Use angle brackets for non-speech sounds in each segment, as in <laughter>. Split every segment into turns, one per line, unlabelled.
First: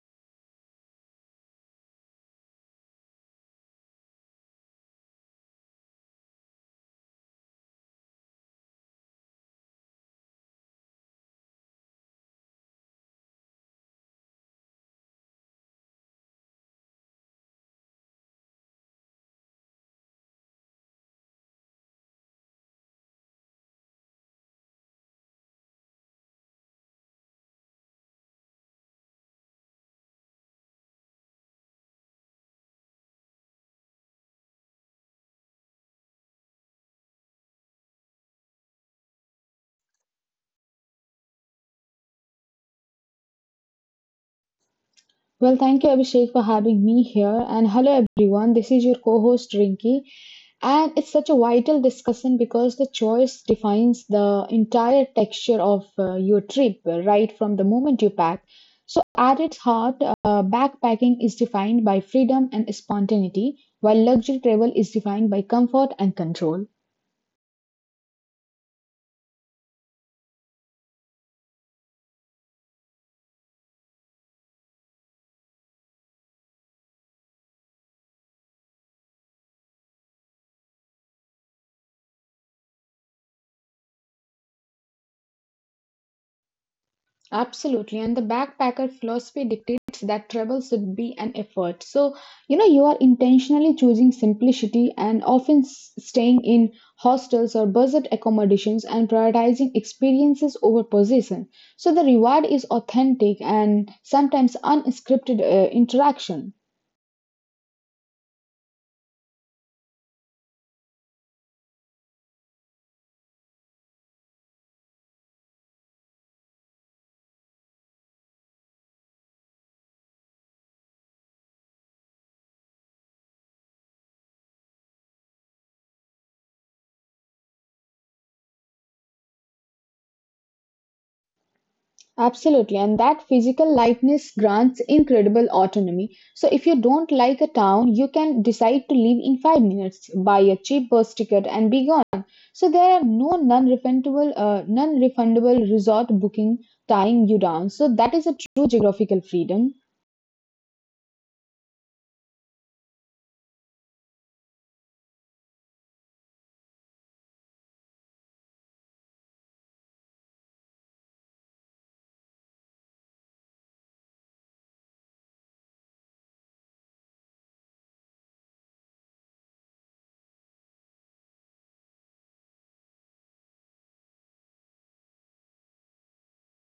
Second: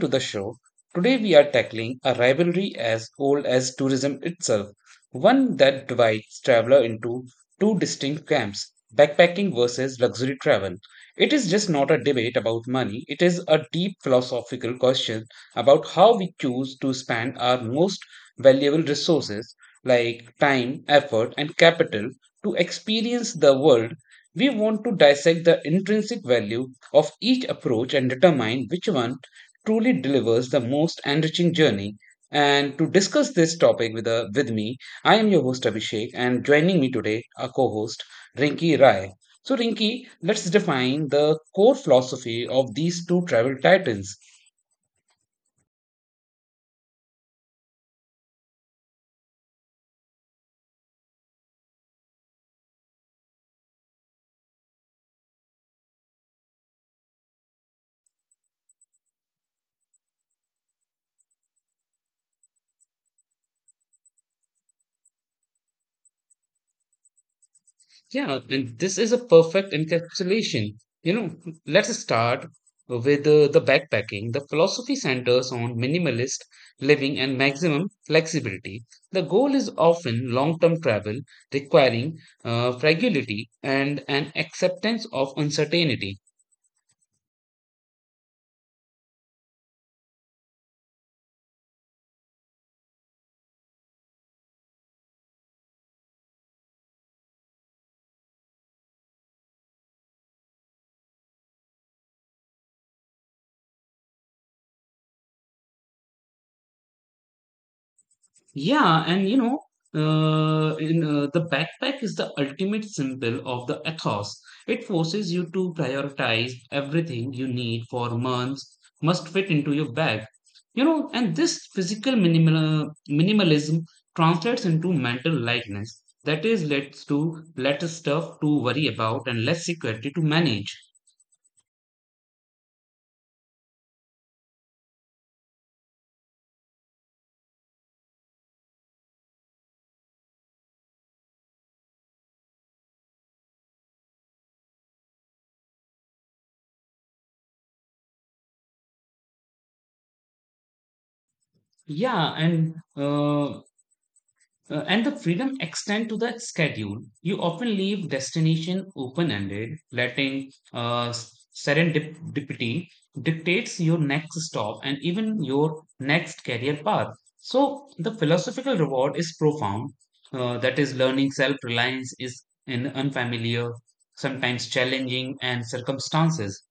to the show. Today, we are tackling a rivalry as old as tourism itself, one that divides traveler into two distinct camps backpacking versus luxury travel. It is just not a debate about money, it is a deep philosophical question about how we choose to spend our most valuable resources like time, effort, and capital to experience the world we want to dissect the intrinsic value of each approach and determine which one truly delivers the most enriching journey. And to discuss this topic with me, I am your host Abhishek, and joining me today, our co host Rinki Rai. So, Rinki, let's define the core philosophy of these two travel titans.
Well, thank you, Abhishek, for having me here. And hello, everyone. This is your co host, Rinki. And it's such a vital discussion because the choice defines the entire texture of your trip right from the moment you pack. So, at its heart, backpacking is defined by freedom and spontaneity, while luxury travel is defined by comfort and control.
Yeah, and this is a perfect encapsulation. You know, let's start with the backpacking. The philosophy centers on minimalist living and maximum flexibility. The goal is often long term travel requiring fragility and an acceptance of uncertainty.
Absolutely, and the backpacker philosophy dictates that travel should be an effort. So, you know, you are intentionally choosing simplicity and often staying in hostels or budget accommodations and prioritizing experiences over possession. So, the reward is authentic and sometimes unscripted interaction.
Yeah, and you know, in the backpack is the ultimate symbol of the ethos. It forces you to prioritize everything you need for months must fit into your bag. You know, and this physical minimalism translates into mental lightness. That is, leads to less stuff to worry about and less security to manage.
Absolutely, and that physical lightness grants incredible autonomy. So, if you don't like a town, you can decide to leave in 5 minutes, buy a cheap bus ticket, and be gone. So, there are no non-refundable resort booking tying you down. So, that is a true geographical freedom.
Yeah, and uh, and the freedom extend to the schedule. You often leave destination open-ended, letting serendipity dictates your next stop and even your next career path. So the philosophical reward is profound. That is, learning self-reliance is in unfamiliar, sometimes challenging, and circumstances.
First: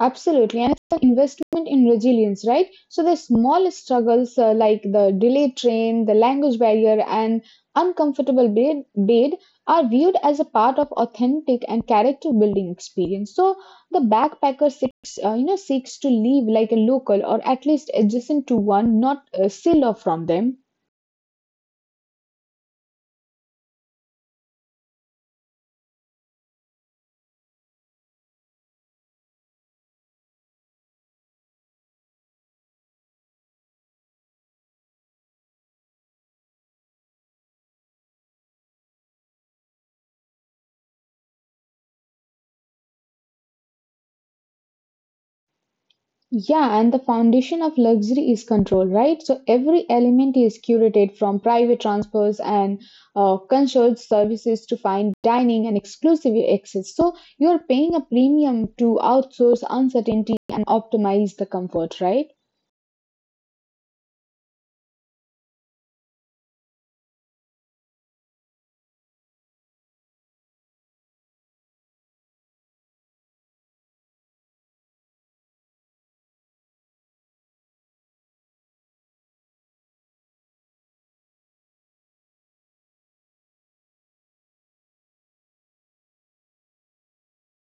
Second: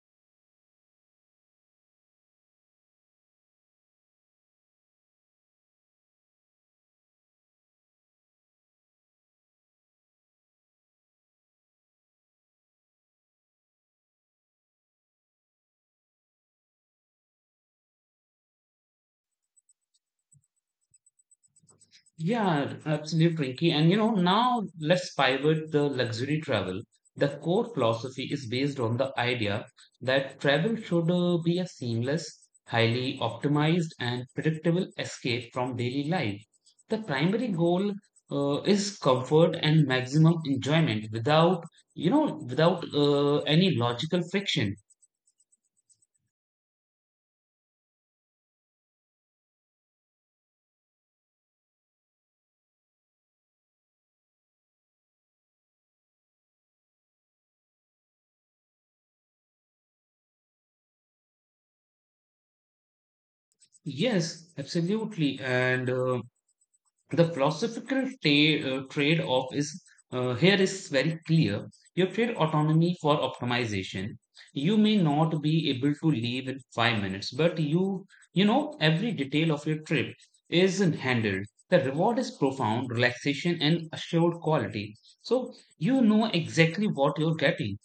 Absolutely, and it's an investment in resilience, right? So the small struggles like the delayed train, the language barrier, and uncomfortable bed are viewed as a part of authentic and character building experience. So the backpacker seeks to live like a local or at least adjacent to one, not still or from them.
Yeah, absolutely, Rinky. And you know, now let's pivot the luxury travel. The core philosophy is based on the idea that travel should be a seamless, highly optimized, and predictable escape from daily life. The primary goal is comfort and maximum enjoyment without, you know, without any logical friction.
Yeah, and the foundation of luxury is control, right? So every element is curated from private transfers and concierge services to fine dining and exclusive access. So you're paying a premium to outsource uncertainty and optimize the comfort, right?
Yes, absolutely. And the philosophical trade off is here is very clear. You trade autonomy for optimization. You may not be able to leave in 5 minutes, but you know every detail of your trip is handled. The reward is profound relaxation and assured quality. So you know exactly what you're getting.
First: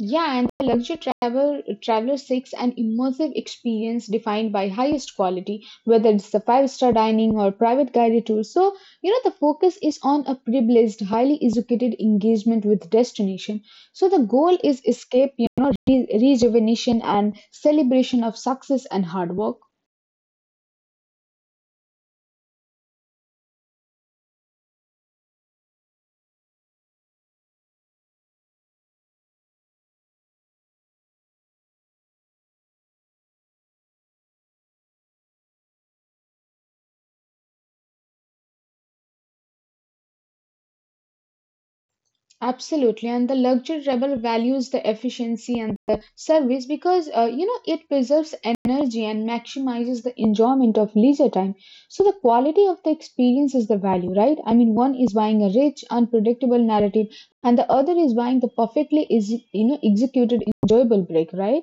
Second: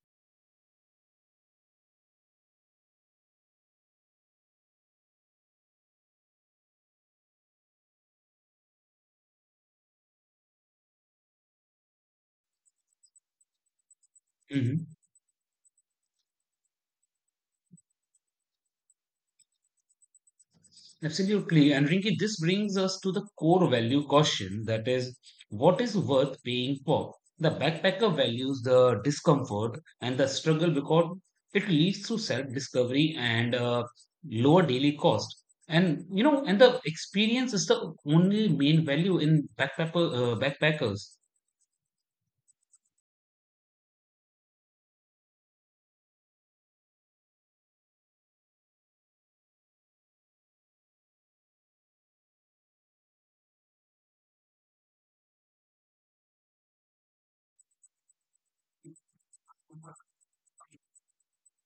Yeah, and the luxury traveler seeks an immersive experience defined by highest quality, whether it's the five-star dining or private guided tour. So, you know, the focus is on a privileged, highly educated engagement with destination. So the goal is
Mm-hmm.
escape, you know, re rejuvenation and celebration of success and hard work.
Absolutely. And Rinki, this brings us to the core value caution. That is, what is worth paying for? The backpacker values the discomfort and the struggle because it leads to self discovery and lower daily cost. And you know, and the experience is the only main value in backpackers.
Absolutely, and the luxury travel values the efficiency and the service because you know it preserves energy and maximizes the enjoyment of leisure time. So the quality of the experience is the value, right? I mean, one is buying a rich, unpredictable narrative, and the other is buying the perfectly is you know executed, enjoyable break, right?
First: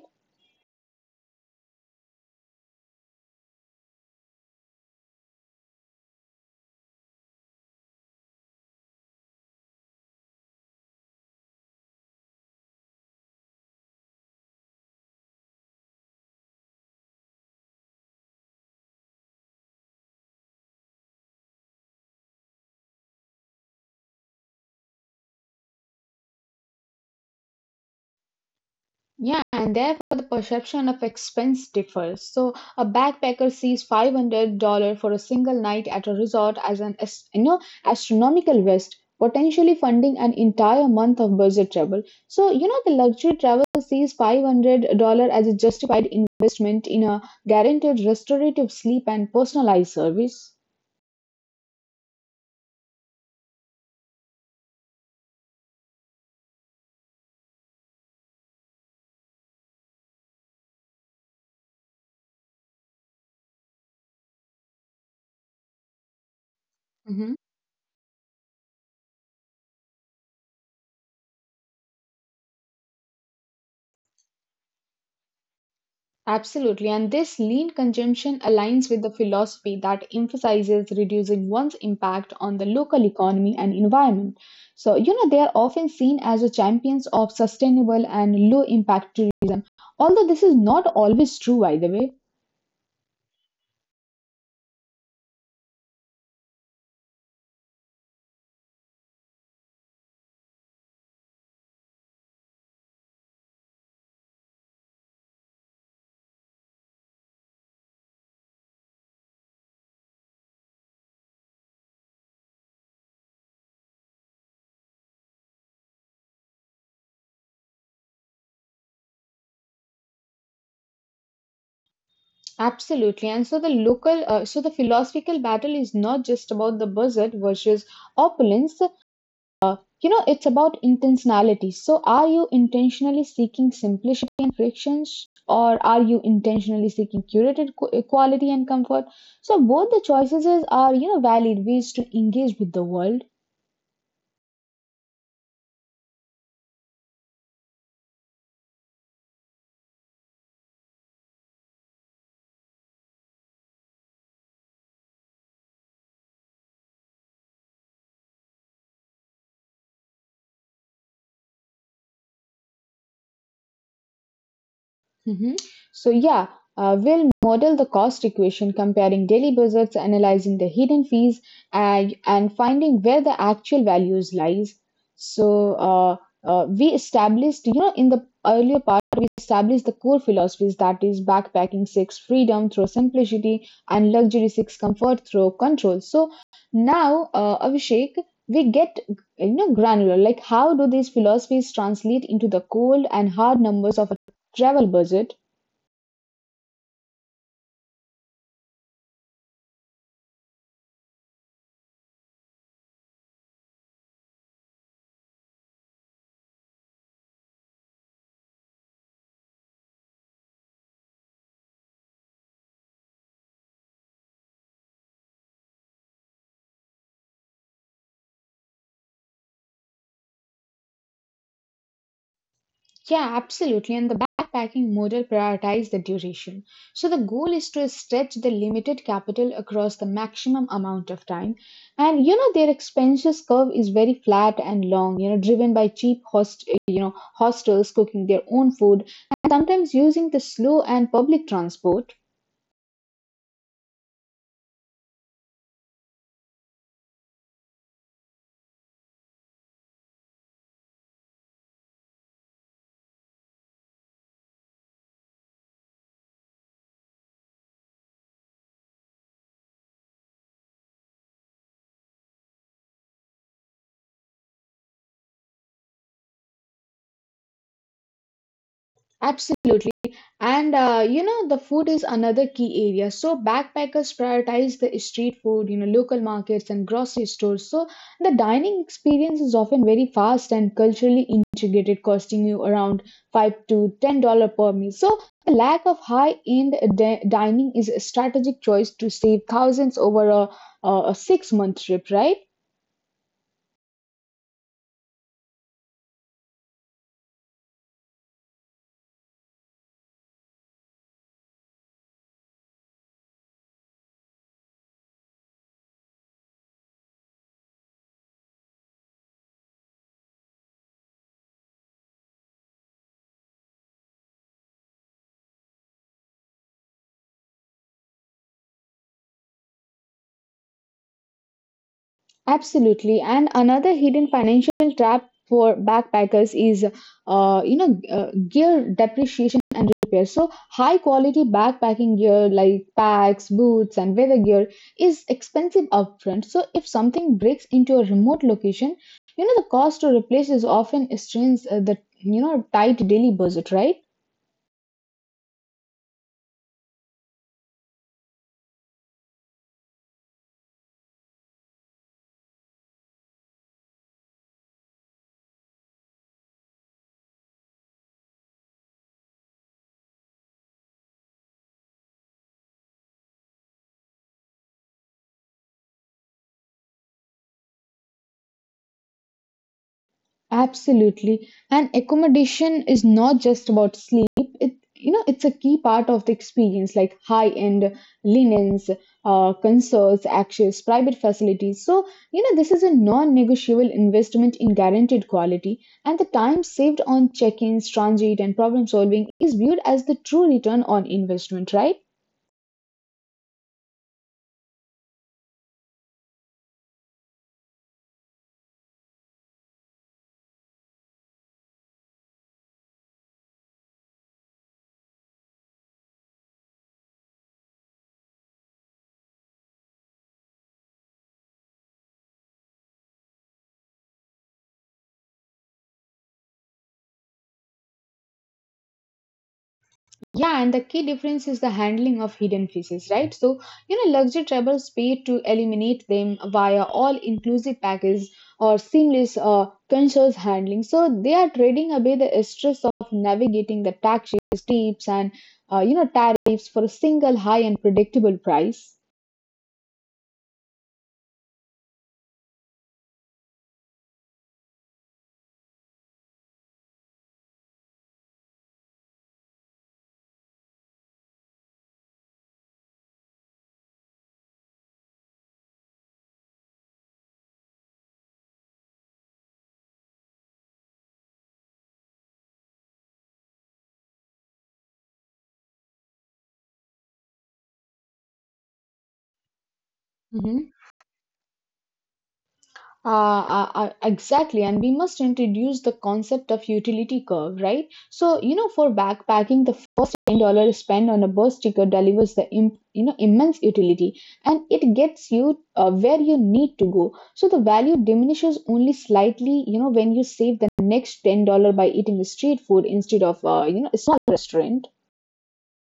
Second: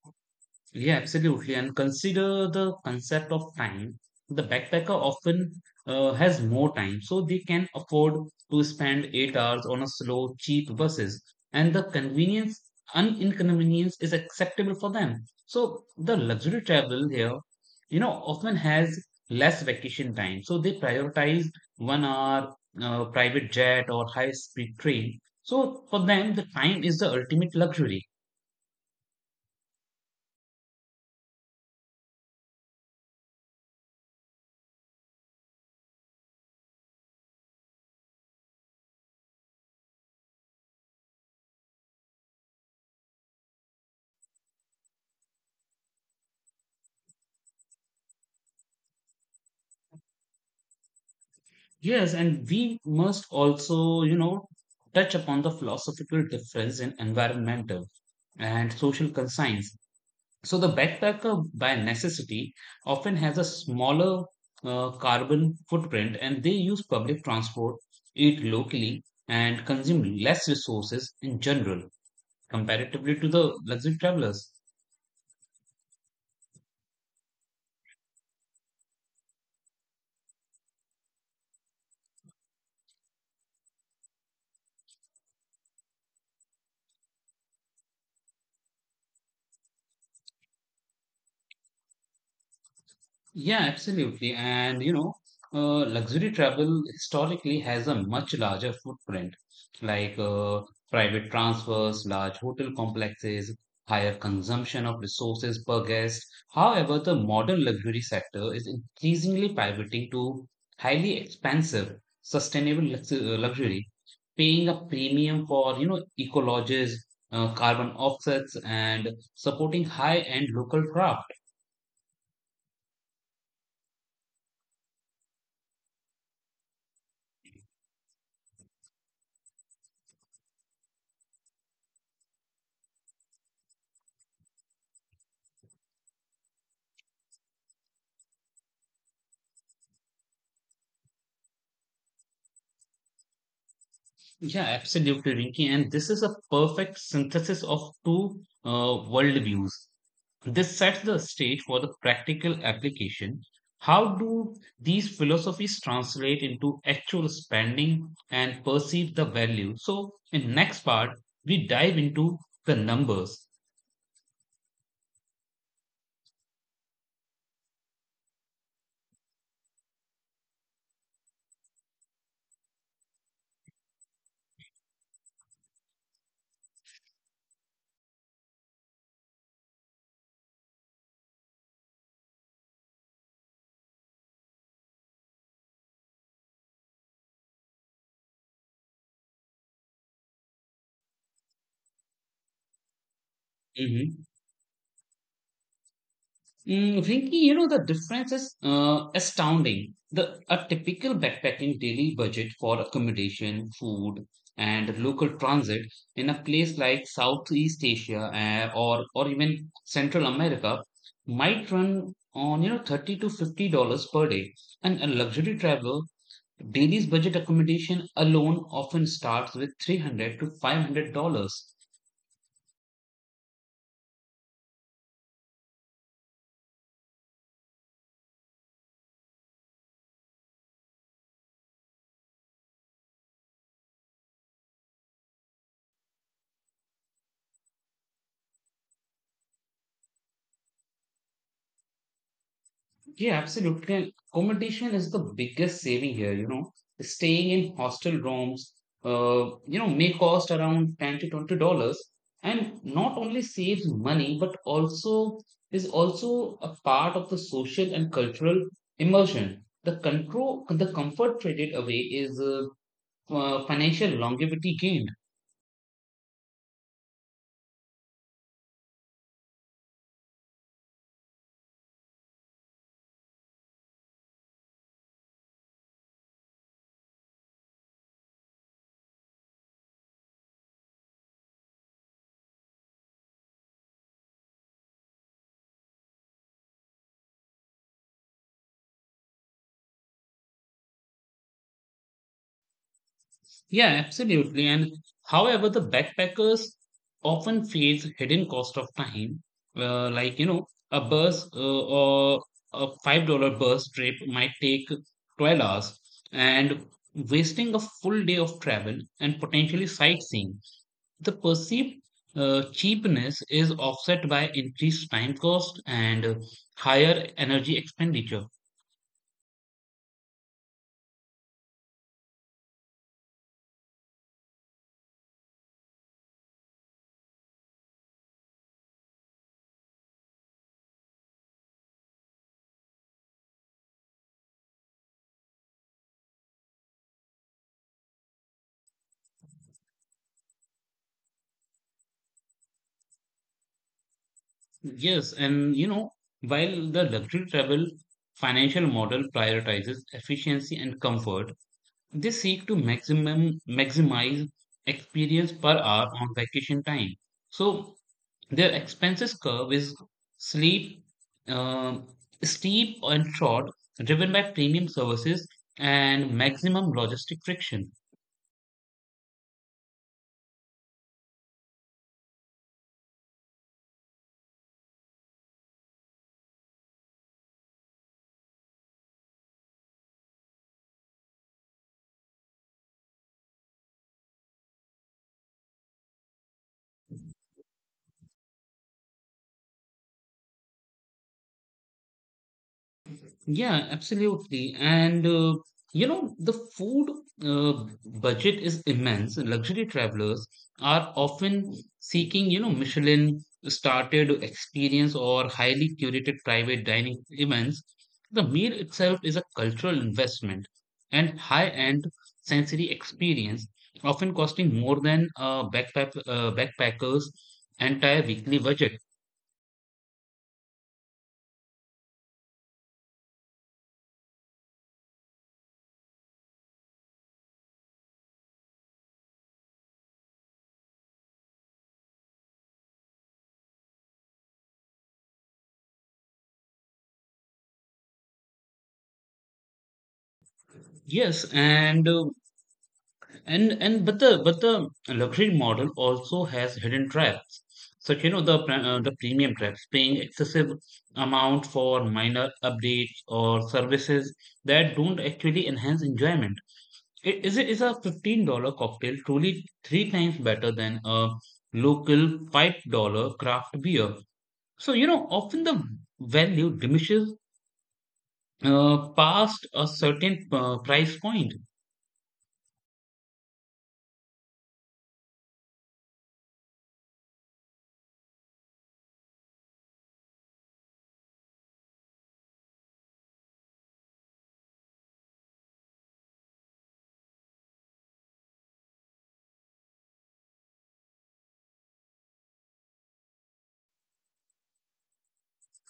Yeah, absolutely. And consider the concept of time. The backpacker often has more time, so they can afford to spend 8 hours on a slow, cheap buses, and the convenience and inconvenience is acceptable for them. So the luxury travel here, you know, often has less vacation time, so they prioritize 1 hour private jet or high speed train. So for them, the time is the ultimate luxury.
Yeah, and therefore the perception of expense differs. So a backpacker sees $500 for a single night at a resort as an as, you know astronomical waste, potentially funding an entire month of budget travel. So you know the luxury traveler sees $500 as a justified investment in a guaranteed restorative sleep and personalized service.
Yes, and we must also, you know, touch upon the philosophical difference in environmental and social conscience. So, the backpacker by necessity often has a smaller carbon footprint and they use public transport, eat locally, and consume less resources in general comparatively to the luxury travelers.
Absolutely, and this lean consumption aligns with the philosophy that emphasizes reducing one's impact on the local economy and environment. So, you know, they are often seen as the champions of sustainable and low impact tourism, although this is not always true, by the way.
Yeah, absolutely. And you know, luxury travel historically has a much larger footprint, like private transfers, large hotel complexes, higher consumption of resources per guest. However, the modern luxury sector is increasingly pivoting to highly expensive, sustainable luxury, paying a premium for, you know, ecologists, carbon offsets, and supporting high-end local craft.
Absolutely. And so the philosophical battle is not just about the budget versus opulence. You know, it's about intentionality. So are you intentionally seeking simplicity and frictions, or are you intentionally seeking curated quality and comfort? So both the choices are, you know, valid ways to engage with the world.
Yeah, absolutely, Rinki. And this is a perfect synthesis of two worldviews. This sets the stage for the practical application. How do these philosophies translate into actual spending and perceive the value? So, in next part, we dive into the numbers.
Mhm. So, yeah, we'll model the cost equation comparing daily budgets, analyzing the hidden fees, and finding where the actual values lies. So, uh, we established, you know, in the earlier part, we established the core philosophies that is, backpacking seeks freedom through simplicity, and luxury seeks comfort through control. So, now, Abhishek, we get granular like how do these philosophies translate into the cold and hard numbers of
Mm-hmm.
travel budget?
Mm, Rinki, you know, the difference is astounding. The a typical backpacking daily budget for accommodation, food, and local transit in a place like Southeast Asia or even Central America might run on you know $30 to $50 per day. And a luxury traveler daily's budget accommodation alone often starts with three hundred to five hundred dollars.
Yeah, absolutely. And the backpacking model prioritizes the duration. So the goal is to stretch the limited capital across the maximum amount of time. And you know their expenses curve is very flat and long, you know, driven by cheap hostels cooking their own food and sometimes using the slow and public transport.
Yeah, absolutely. And accommodation is the biggest saving here, you know. Staying in hostel rooms, you know, may cost around 10 to $20 and not only saves money, but also is also a part of the social and cultural immersion. The control, the comfort traded away is financial longevity gain.
Absolutely. And you know, the food is another key area. So backpackers prioritize the street food, you know, local markets and grocery stores. So the dining experience is often very fast and culturally integrated, costing you around $5 to $10 per meal. So the lack of high-end dining is a strategic choice to save thousands over a six-month trip, right?
Yeah, absolutely. And however, the backpackers often face hidden cost of time, like you know, a $5 bus trip might take 12 hours, and wasting a full day of travel and potentially sightseeing. The perceived cheapness is offset by increased time cost and higher energy expenditure.
Absolutely. And another hidden financial trap for backpackers is, gear depreciation and repair. So, high quality backpacking gear like packs, boots, and weather gear is expensive upfront. So, if something breaks into a remote location, you know, the cost to replace is often strains the, tight daily budget, right?
Yes, and you know, while the luxury travel financial model prioritizes efficiency and comfort, they seek to maximum maximize experience per hour on vacation time. So their expenses curve is sleep, uh, steep and short, driven by premium services and maximum logistic friction.
Absolutely. And accommodation is not just about sleep. It you know it's a key part of the experience, like high end linens, concerts, access, private facilities. So you know this is a non-negotiable investment in guaranteed quality, and the time saved on check-ins, transit, and problem solving is viewed as the true return on investment, right?
Yeah, absolutely. And you know, the food uh, budget is immense. Luxury travelers are often seeking, you know, Michelin started experience or highly curated private dining events. The meal itself is a cultural investment and high-end sensory experience, often costing more than a backpacker's entire weekly budget.
Yeah, and the key difference is the handling of hidden fees, right? So, you know, luxury travelers pay to eliminate them via all inclusive package or seamless conscious handling. So, they are trading away the stress of navigating the taxes, tips, and tariffs for a single high and predictable price.
Yes, and but the luxury model also has hidden traps, such you know the premium traps, paying excessive amount for minor updates or services that don't actually enhance enjoyment. Is a $15 cocktail truly three times better than a local $5 craft beer? So you know often the value diminishes past a certain
Mhm.
price point.
Exactly, and we must introduce the concept of utility curve, right? So, you know, for backpacking, the first $10 spent on a bus ticket delivers the imp, you know immense utility, and it gets you where you need to go. So the value diminishes only slightly, you know, when you save the next $10 by eating street food instead of a small restaurant.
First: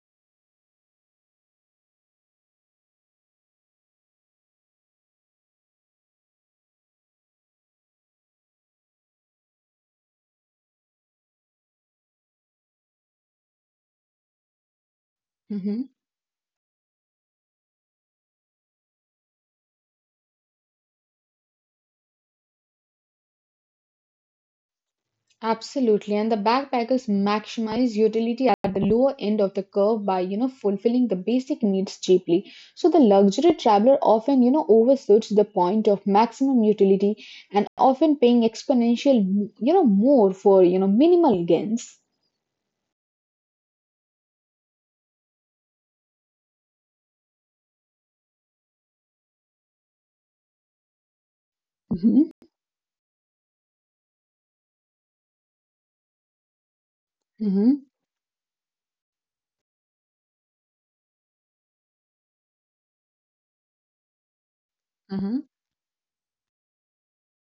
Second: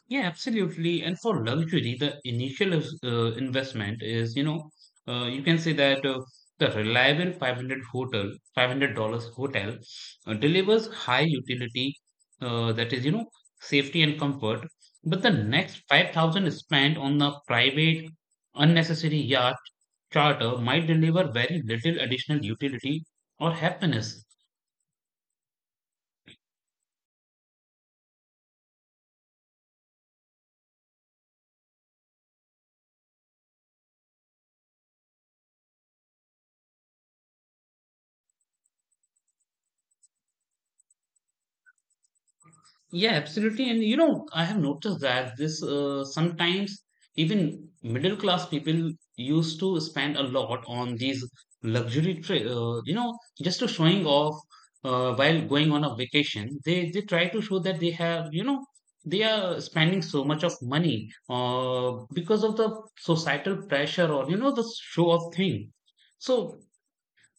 Yeah, absolutely. And for luxury, the initial investment is, you know, you can say that the reliable 500 hotel, $500 hotel delivers high utility, that is, you know, safety and comfort. But the next
Mm-hmm.
5,000 spent on the private, unnecessary yacht charter might deliver very little additional utility or happiness.
Absolutely, and the backpackers maximize utility at the lower end of the curve by, you know, fulfilling the basic needs cheaply. So the luxury traveler often, you know, overshoots the point of maximum utility and often paying exponential, you know, more for, you know, minimal gains.
Yeah, absolutely. And you know, I have noticed that this sometimes even middle class people used to spend a lot on these luxury
Hmm.
tri you know, just to showing off while going on a vacation. They try to show that
Hmm.
they have, you know, they are spending so much of money because of the societal pressure or you know the show off
Hmm.
thing. So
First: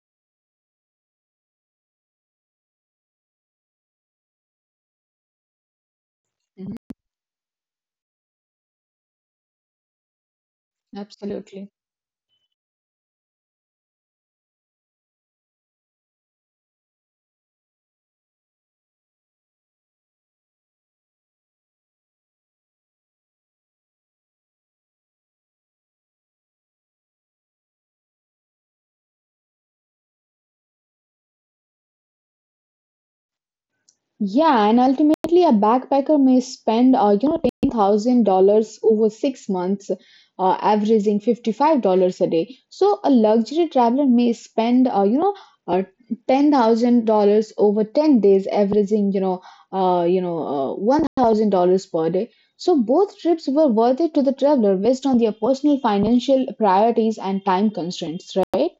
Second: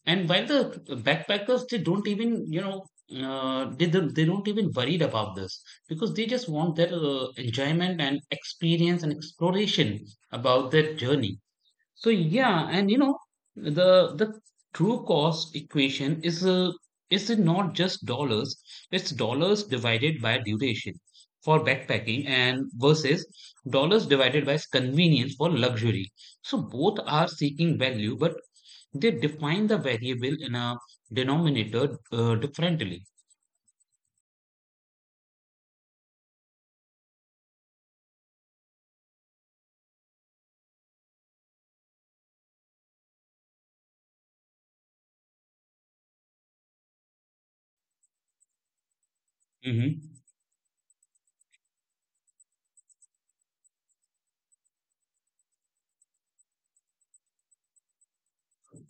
and while the backpackers, they don't even, you know, they don't even worried about this because they just want
Hmm.
their enjoyment and experience and exploration about their journey.
Absolutely.
So yeah, and you know, the true cost equation is not just dollars; it's dollars divided by duration for backpacking and versus dollars divided by convenience for luxury. So both are seeking value, but they define the variable in a denominator differently.
Yeah, and ultimately, a backpacker may spend, $10,000 over 6 months, averaging $55 a day. So a luxury traveler may spend, uh, $10,000 over 10 days, averaging,
Hmm.
$1,000 per day. So both trips were worth it to the traveler based on their personal financial priorities and time constraints, right?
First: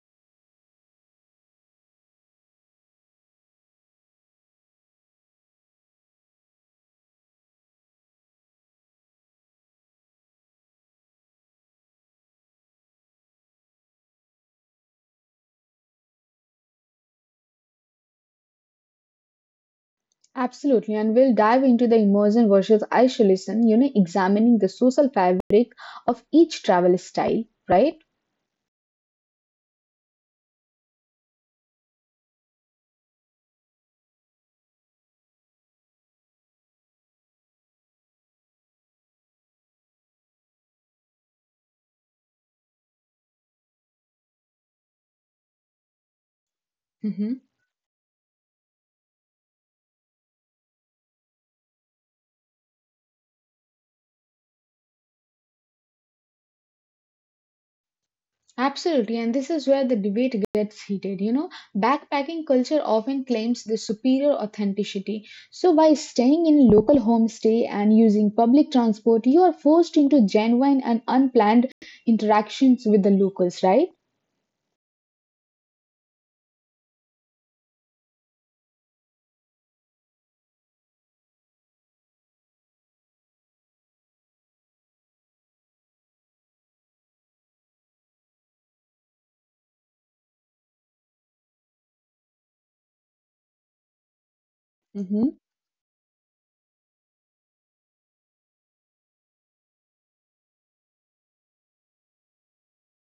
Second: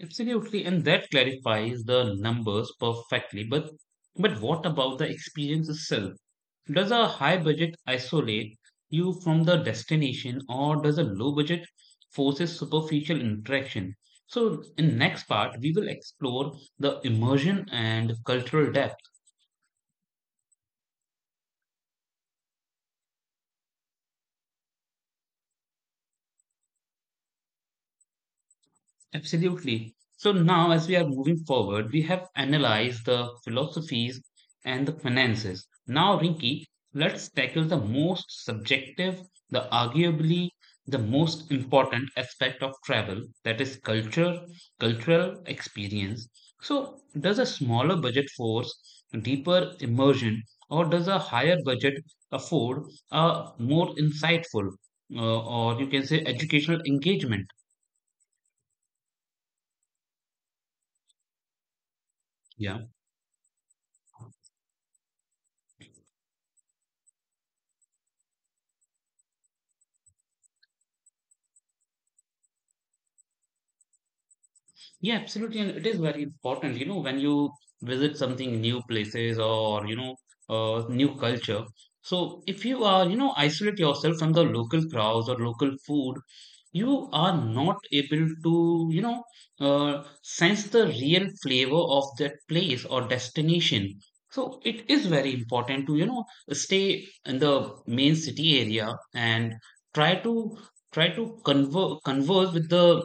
Absolutely, and that clarifies the numbers perfectly. But what about the experience itself? Does a high budget isolate you from the destination, or does a low budget forces superficial interaction? So in next part, we will explore the immersion and cultural depth.
Absolutely, and we'll dive into the immersion versus isolation, you know, examining the social fabric of each travel style, right?
Absolutely. So now, as we are moving forward, we have analyzed the philosophies and the finances. Now, Rinki, let's tackle the most subjective, the arguably the most important aspect of travel, that is culture, cultural experience. So,
Hmm.
does a smaller budget force deeper immersion, or does a higher budget afford a more insightful, or you can say educational engagement?
Absolutely, and this is where the debate gets heated. You know, backpacking culture
Yeah.
often claims the superior authenticity. So, by staying in local homestay and using public transport, you are forced into genuine and unplanned interactions with the locals, right?
Yeah, absolutely. And it is very important, you know, when you visit something new places or, you know, new culture. So if you are, you know, isolate yourself from the local crowds or local food, you are not able to, you know, sense the real flavor of that place or destination. So it is
Hmm.
very important to, you know, stay in the main city area and try to try to converse with the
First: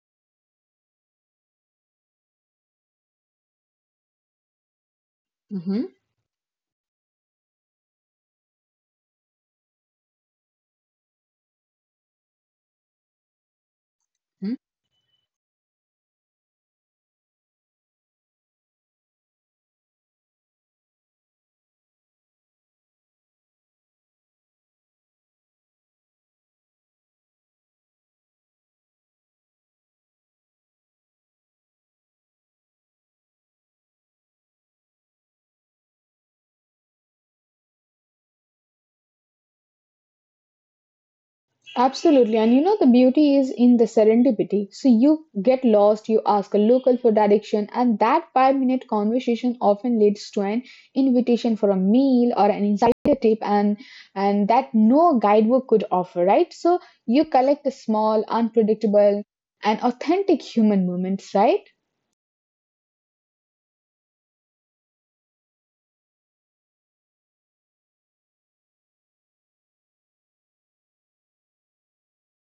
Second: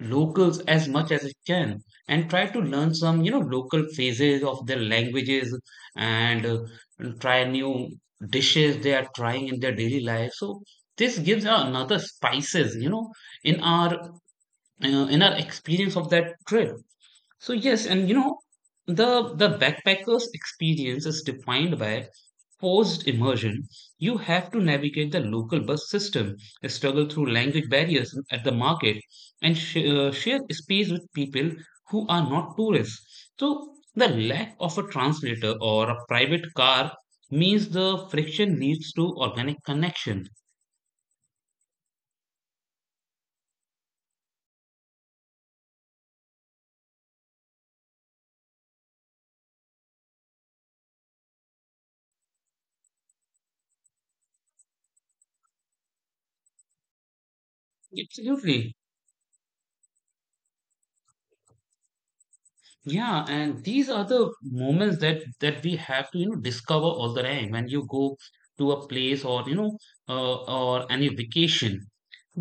locals as much as it can and try to learn some you know local phases of their languages
Hmm.
and uh, and try new dishes they are trying in their daily life so this gives another spices you know in our experience of that trip so yes, and you know, the backpacker's experience is defined by forced immersion. You have to navigate the local bus system, struggle through language barriers at the market, and share space with people who are not tourists. So the lack of a translator or a private car means the friction leads to organic connection.
Absolutely. And you know, the beauty is in the serendipity. So you get lost, you ask a local for direction, and that 5 minute conversation often leads to an invitation for a meal or an insider tip and that no guidebook could offer, right? So you collect the small,
Absolutely.
unpredictable and authentic human moments, right?
Yeah, and these are the moments that we have to discover all the time when you go to a place, or or any vacation,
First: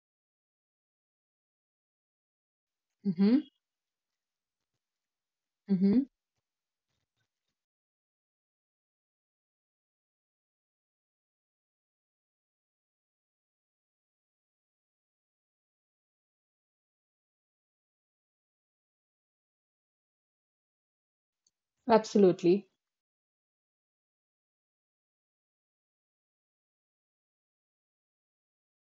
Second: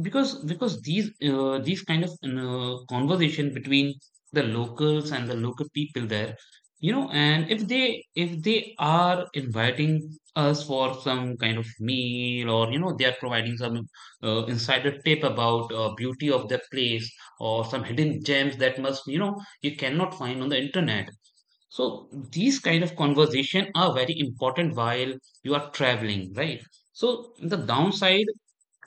because these kind of
Mm-hmm.
conversation between the locals and the local
Mm-hmm.
people there, and if they are inviting us for some kind of meal, or you know, they are providing some insider tip about beauty of the place, or some hidden gems that must, you know, you cannot find on the internet. So these
Absolutely.
kind of conversation are very important while you are traveling, right? So the downside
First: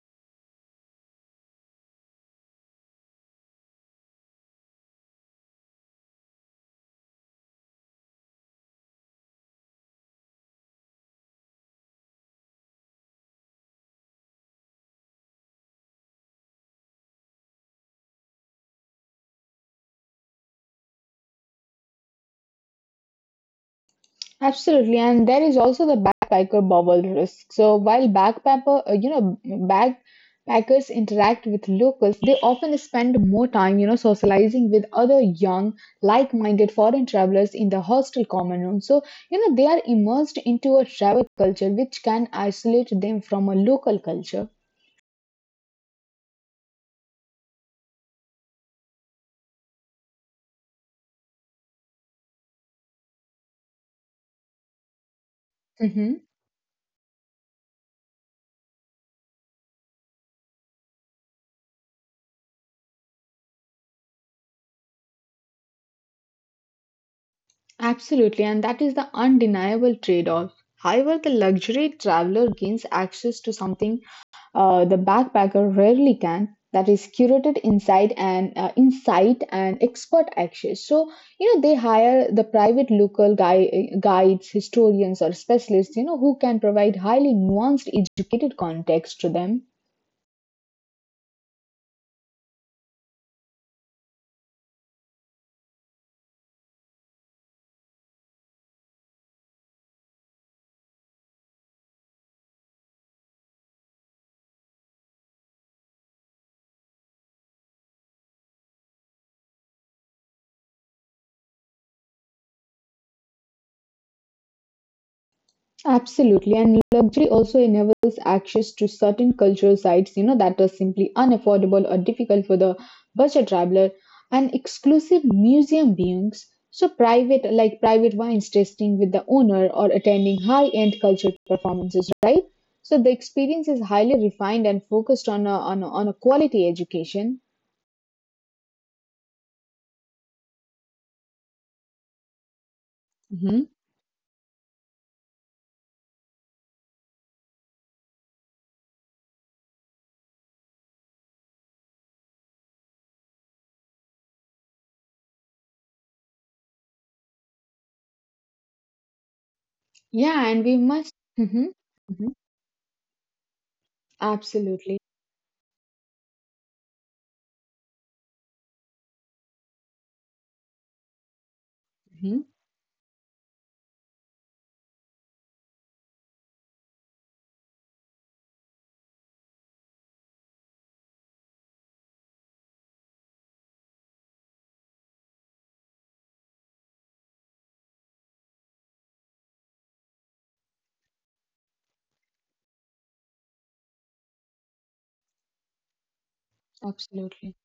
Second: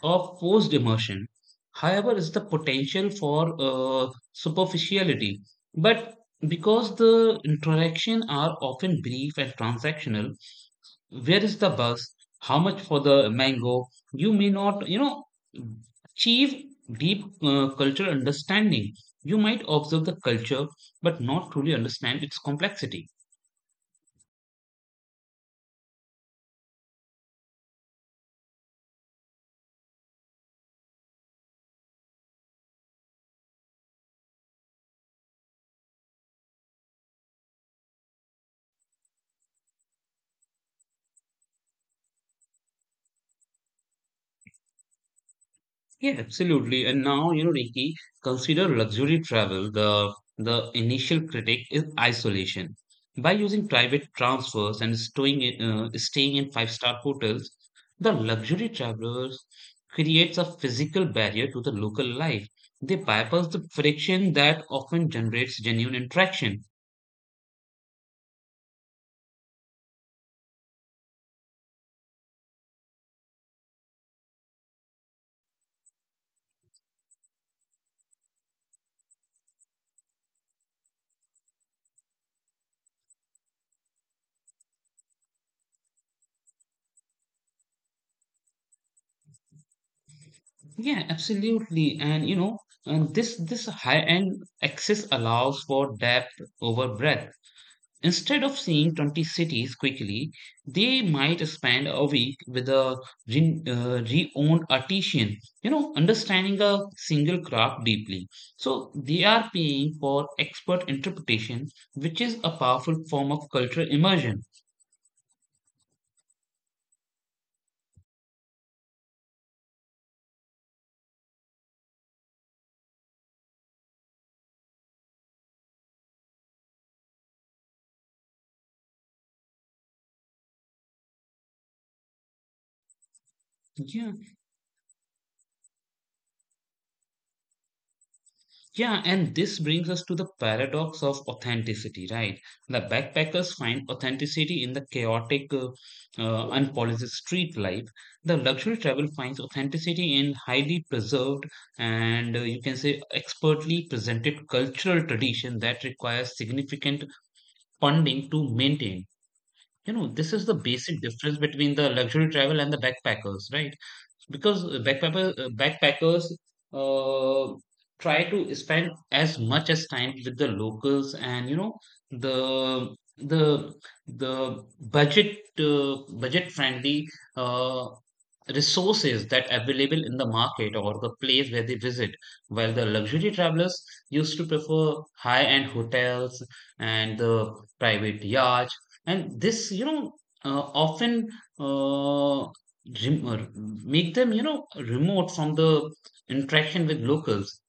of forced immersion, however, is the potential for superficiality. But because the interaction are often brief and transactional, where is the bus, how much for the mango, you may not, you know, achieve deep cultural understanding. You might observe the culture but not truly understand its complexity.
Absolutely, and there is also the backpacker bubble risk. So while backpackers interact with locals, they often spend more time, you know, socializing with other young, like-minded foreign travelers in the hostel common room. So you know, they are immersed into a travel culture, which can isolate them from a local culture.
Yeah, absolutely. And now, you know, Ricky, consider luxury travel. The initial critic is isolation. By using private transfers and stowing,
Mm-hmm.
staying in five-star hotels, the luxury travelers creates a physical barrier to the local life. They bypass the friction that often generates genuine interaction.
Absolutely, and that is the undeniable trade off. However, the luxury traveler gains access to something the backpacker rarely can that is curated inside and insight and expert access so you know they hire the private local guides historians or specialists you know who can provide highly nuanced educated context to them.
Yeah, absolutely. And you know, and this high-end access allows for depth over breadth. Instead of seeing 20 cities quickly, they might spend a week with a re-owned artisan, you know, understanding a single craft deeply. So they are paying for expert interpretation, which is a powerful form of cultural immersion.
Absolutely, and luxury also enables access to certain cultural sites, you know, that are simply unaffordable or difficult for the budget traveler, and exclusive museum viewings. So private, like private wines tasting with the owner or attending high-end cultural performances, right? So the experience is
Yeah.
highly refined and focused on a quality education.
Yeah, and this brings us to the paradox of authenticity, right? The backpackers
Mhm.
find authenticity in the chaotic, unpolished street life. The luxury travel finds authenticity in highly preserved and, you can say, expertly presented cultural tradition that requires significant funding to maintain. You know, this is
Yeah,
the
and we
basic
must.
difference between
Mhm.
the luxury
Mhm.
travel and the backpackers, right? Because
Absolutely.
backpackers uh, try to spend as much as time with the locals, and you know,
Mhm.
the the the budget friendly uh, resources that available in the market or the place where they visit, while the luxury travelers used to prefer high end hotels and the private yachts. And this, often uh, rem- uh, make them, you know, remote from the interaction with
Absolutely.
locals.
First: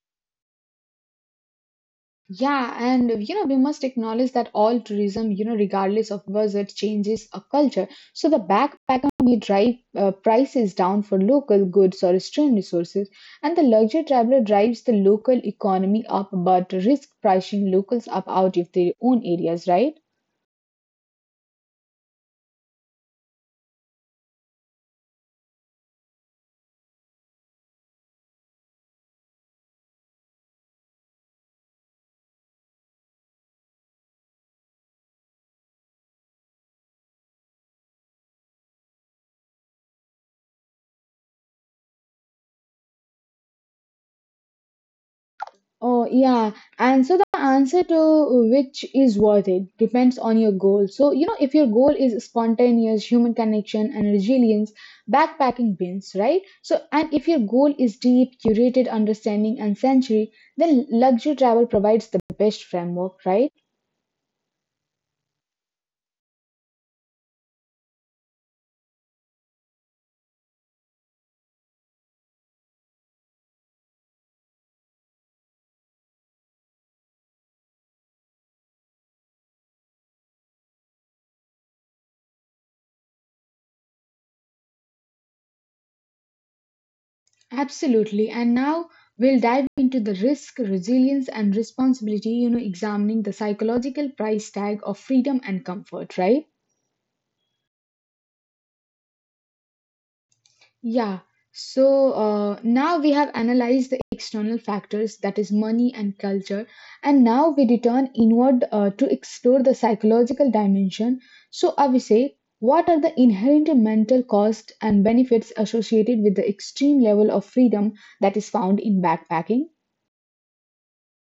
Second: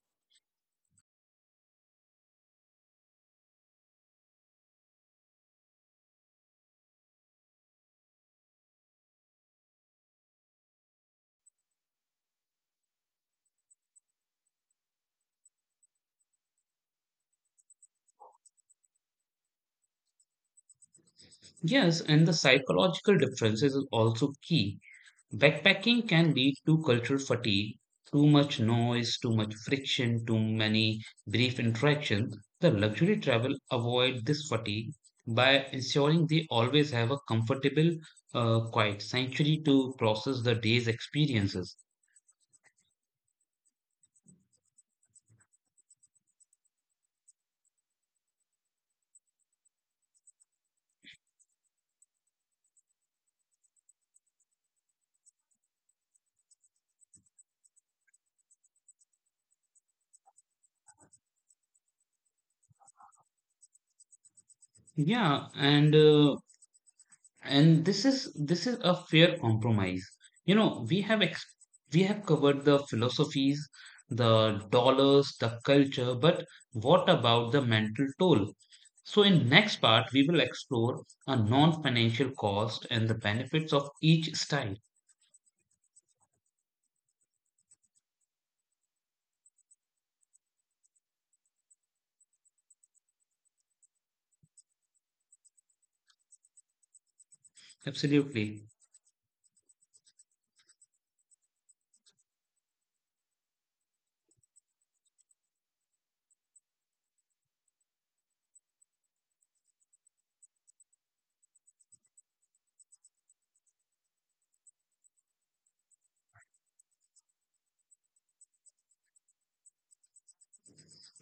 Yeah, and you know, we must acknowledge that all tourism, you know, regardless of budget, changes a culture. So the backpacker may drive prices down for local goods or stream resources, and the luxury traveler drives the local economy up but risk pricing locals up out of their own areas, right?
Yes, and the psychological differences is also key. Backpacking can lead to cultural fatigue, too much noise, too much friction, too many brief interactions. The luxury travel avoid this fatigue by ensuring they always have a comfortable, quiet sanctuary to process the day's experiences.
Oh, yeah. And so the answer to which is worth it depends on your goal. So, you know, if your goal is spontaneous human connection and resilience, backpacking wins, right? So, and if your goal is deep, curated understanding and century, then luxury travel provides the best framework, right?
Yeah, and and this is a fair compromise. You know, we have covered the philosophies, the dollars, the culture, but what about the mental toll? So in next part we will explore a non-financial cost and the benefits of each style.
Absolutely. And now we'll dive into the risk, resilience, and responsibility, examining the psychological price tag of freedom and comfort, right?
Absolutely.
Yeah. So now we have analyzed the external factors, that is money and culture, and now we return inward to explore the psychological dimension. So, Avise, what are the inherent mental costs and benefits associated with the extreme level of freedom that is found in backpacking?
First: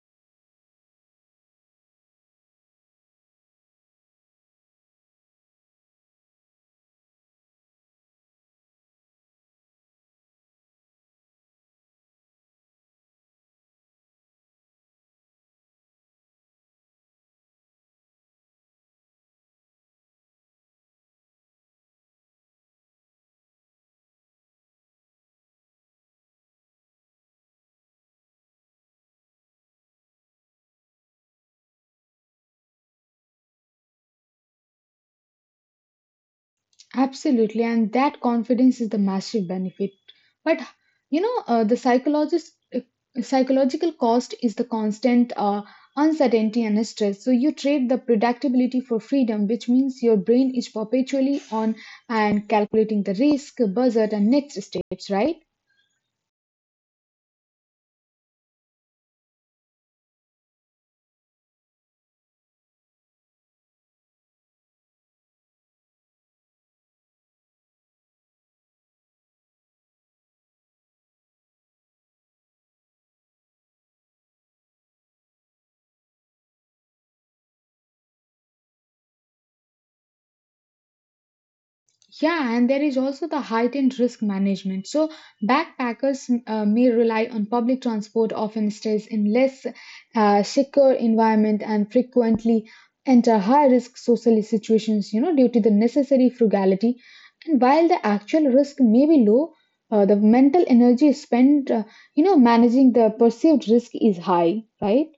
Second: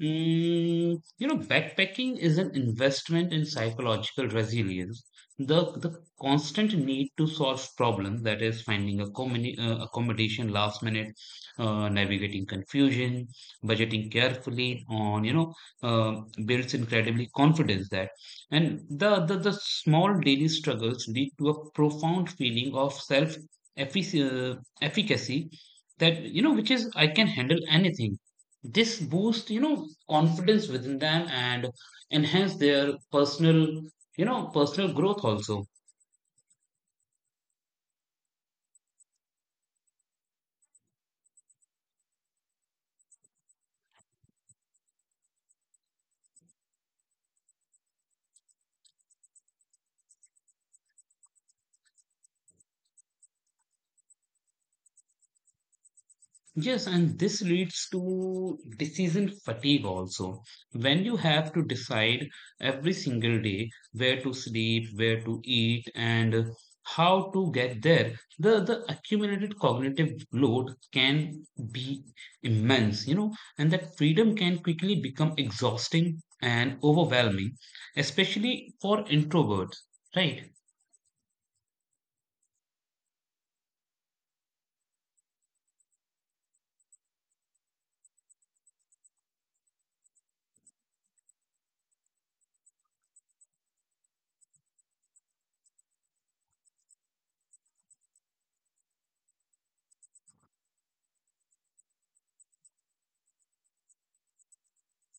You know, backpacking is an investment in psychological resilience. The constant need to solve problems, that is, finding a accommodation last minute, navigating confusion, budgeting carefully, on you know, builds incredibly confidence that, and the small daily struggles lead to a profound feeling of self efficacy that, you know, which is, I can handle anything. This boosts, you know, confidence within them and enhance their personal, personal growth also.
Absolutely, and that confidence is the massive benefit. But you know, the psychologist psychological cost is the constant uncertainty and stress. So you trade the predictability for freedom, which means your brain is perpetually on and calculating the risk, budget, and next steps, right?
Yes, and this leads to decision fatigue also. When you have to decide every single day where to sleep, where to eat, and how to get there, the accumulated cognitive load can be immense, you know, and that freedom can quickly become exhausting and overwhelming, especially for introverts, right?
Yeah, and there is also the heightened risk management. So, backpackers may rely on public transport, often stays in less secure environment, and frequently enter high risk social situations, due to the necessary frugality. And while the actual risk may be low, the mental energy spent managing the perceived risk is high, right?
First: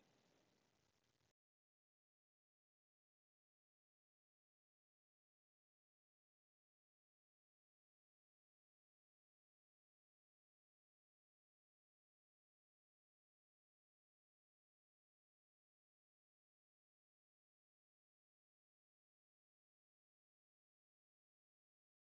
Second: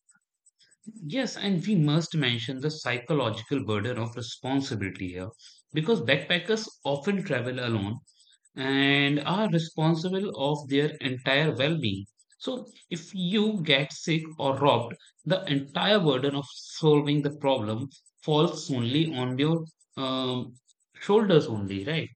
Yes, and we must mention the psychological burden of responsibility here, because backpackers often travel alone and are responsible of their entire well-being. So if you get sick or robbed, the entire burden of solving the problem falls only on your um, shoulders only, right?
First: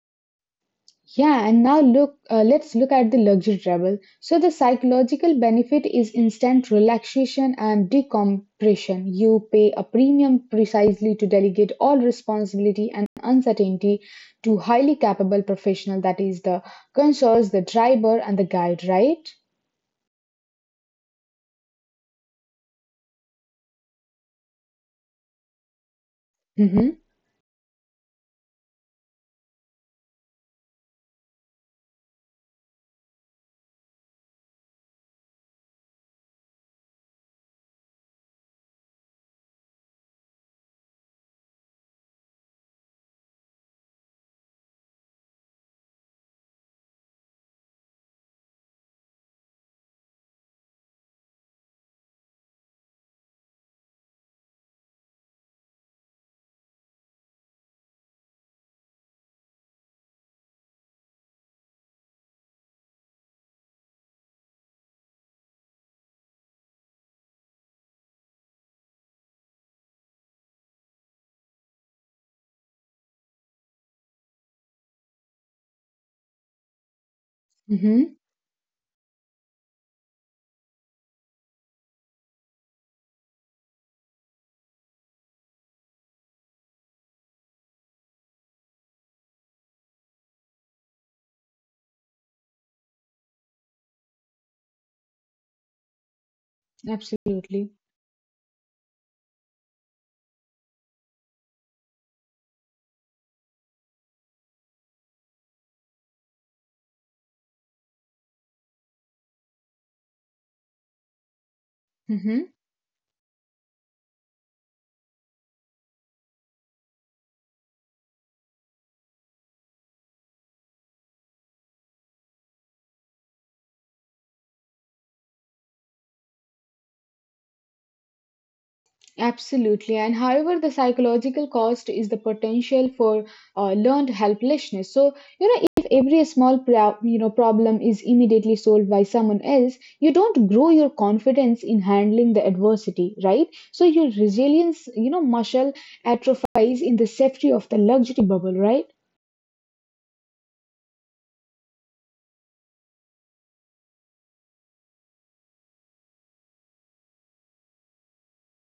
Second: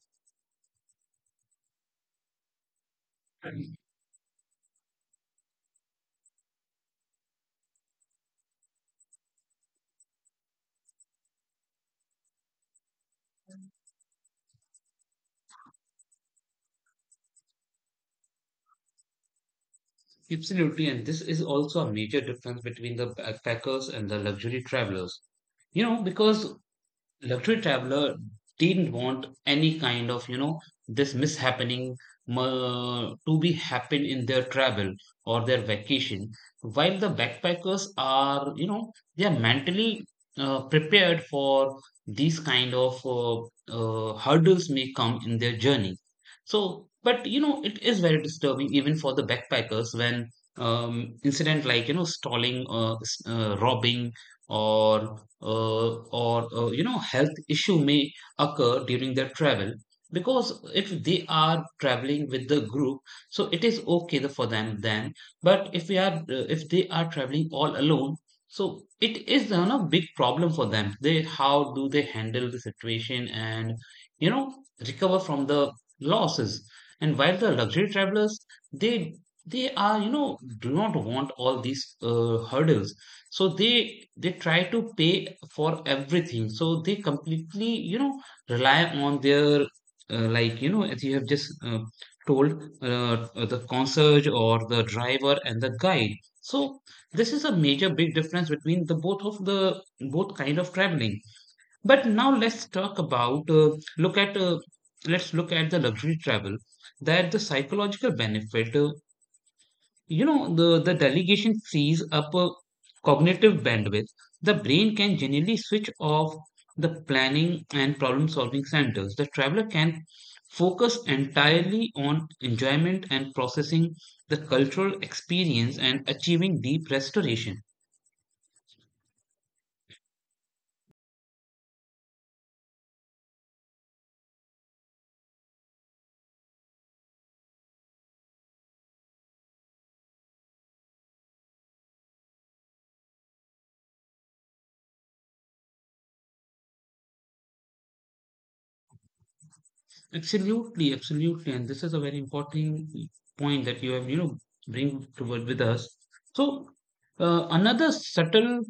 Yeah, and now look, let's look at the luxury travel. So, the psychological benefit is instant relaxation and decompression. You pay a premium precisely to delegate all responsibility and uncertainty to highly capable professional, that is the concierge, the driver, and the guide, right?
Absolutely, and this is also a major difference between the backpackers and the luxury travelers. You know, because
Mm-hmm.
luxury traveler didn't want any kind of, you know, this mishappening to be happen in their travel or their vacation, while the backpackers are, you know, they are mentally prepared for these kind of hurdles may come in their journey. So but you know, it is very disturbing even for the backpackers when incident like, you know, stalling, robbing or uh, or, you know, health issue may occur during their travel. Because if they are traveling with the group, so it is okay for them then. But if they are traveling all alone, so it is, you know, a big problem for them. They, how do they handle the situation and, you know, recover from the losses. And while the luxury
Mm-hmm.
travelers, they they are, you know, do not want all these hurdles. So they try to pay for everything, so they completely, you know, rely on their, like, you know, as you have just told, uh, the concierge or the driver and the guide. So this is a
Absolutely.
major big difference between the both of the both kind of traveling. But now let's talk about look at let's look at the luxury travel, that the psychological benefit, you know, the delegation frees up
Mm-hmm.
a cognitive bandwidth. The brain can generally switch off the planning and problem solving centers. The traveler can focus entirely on enjoyment and processing the cultural experience and achieving deep restoration.
Absolutely. And however, the psychological cost is the potential for learned helplessness. So, if every small problem is immediately solved by someone else, you don't grow your confidence in handling the adversity, right? So your resilience muscle atrophies in the safety of the luxury bubble, right?
Absolutely, and this is a very important point that you have, you know, bring toward with us. So another subtle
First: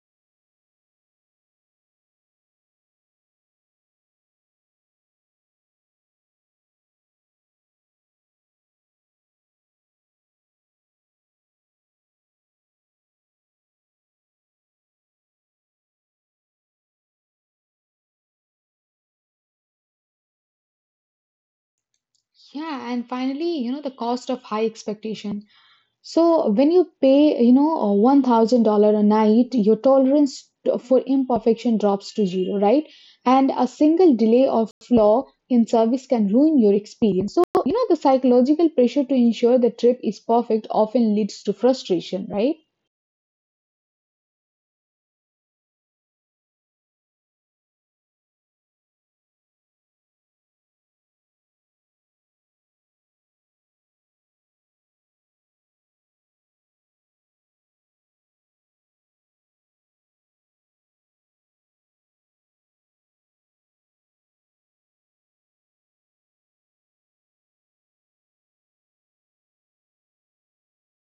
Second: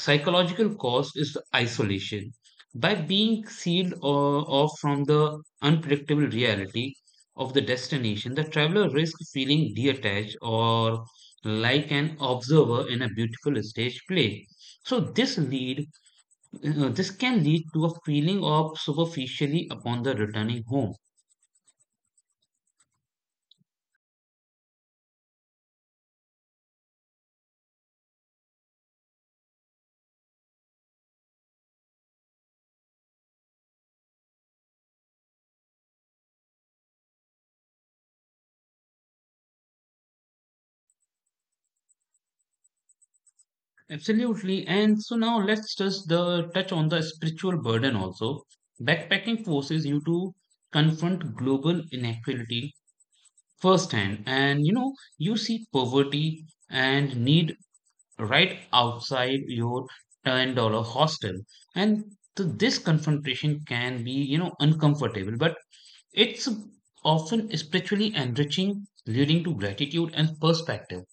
psychological cause is the isolation. By being off from the unpredictable reality of the destination, the traveler risks feeling detached or like an observer in a beautiful stage play. So this can lead to a feeling of superficially upon the returning home.
Yeah, and finally, the cost of high expectation. So when you pay $1,000 a night, your tolerance for imperfection drops to zero, right? And a single delay or flaw in service can ruin your experience. So, the psychological pressure to ensure the trip is perfect often leads to frustration, right?
Absolutely. And so now let's just the touch on the spiritual burden also. Backpacking forces you to confront global inequality firsthand. And you know, you see poverty and need right outside your $10 hostel. And this confrontation can be, you know, uncomfortable, but it's often spiritually enriching, leading to gratitude and perspective.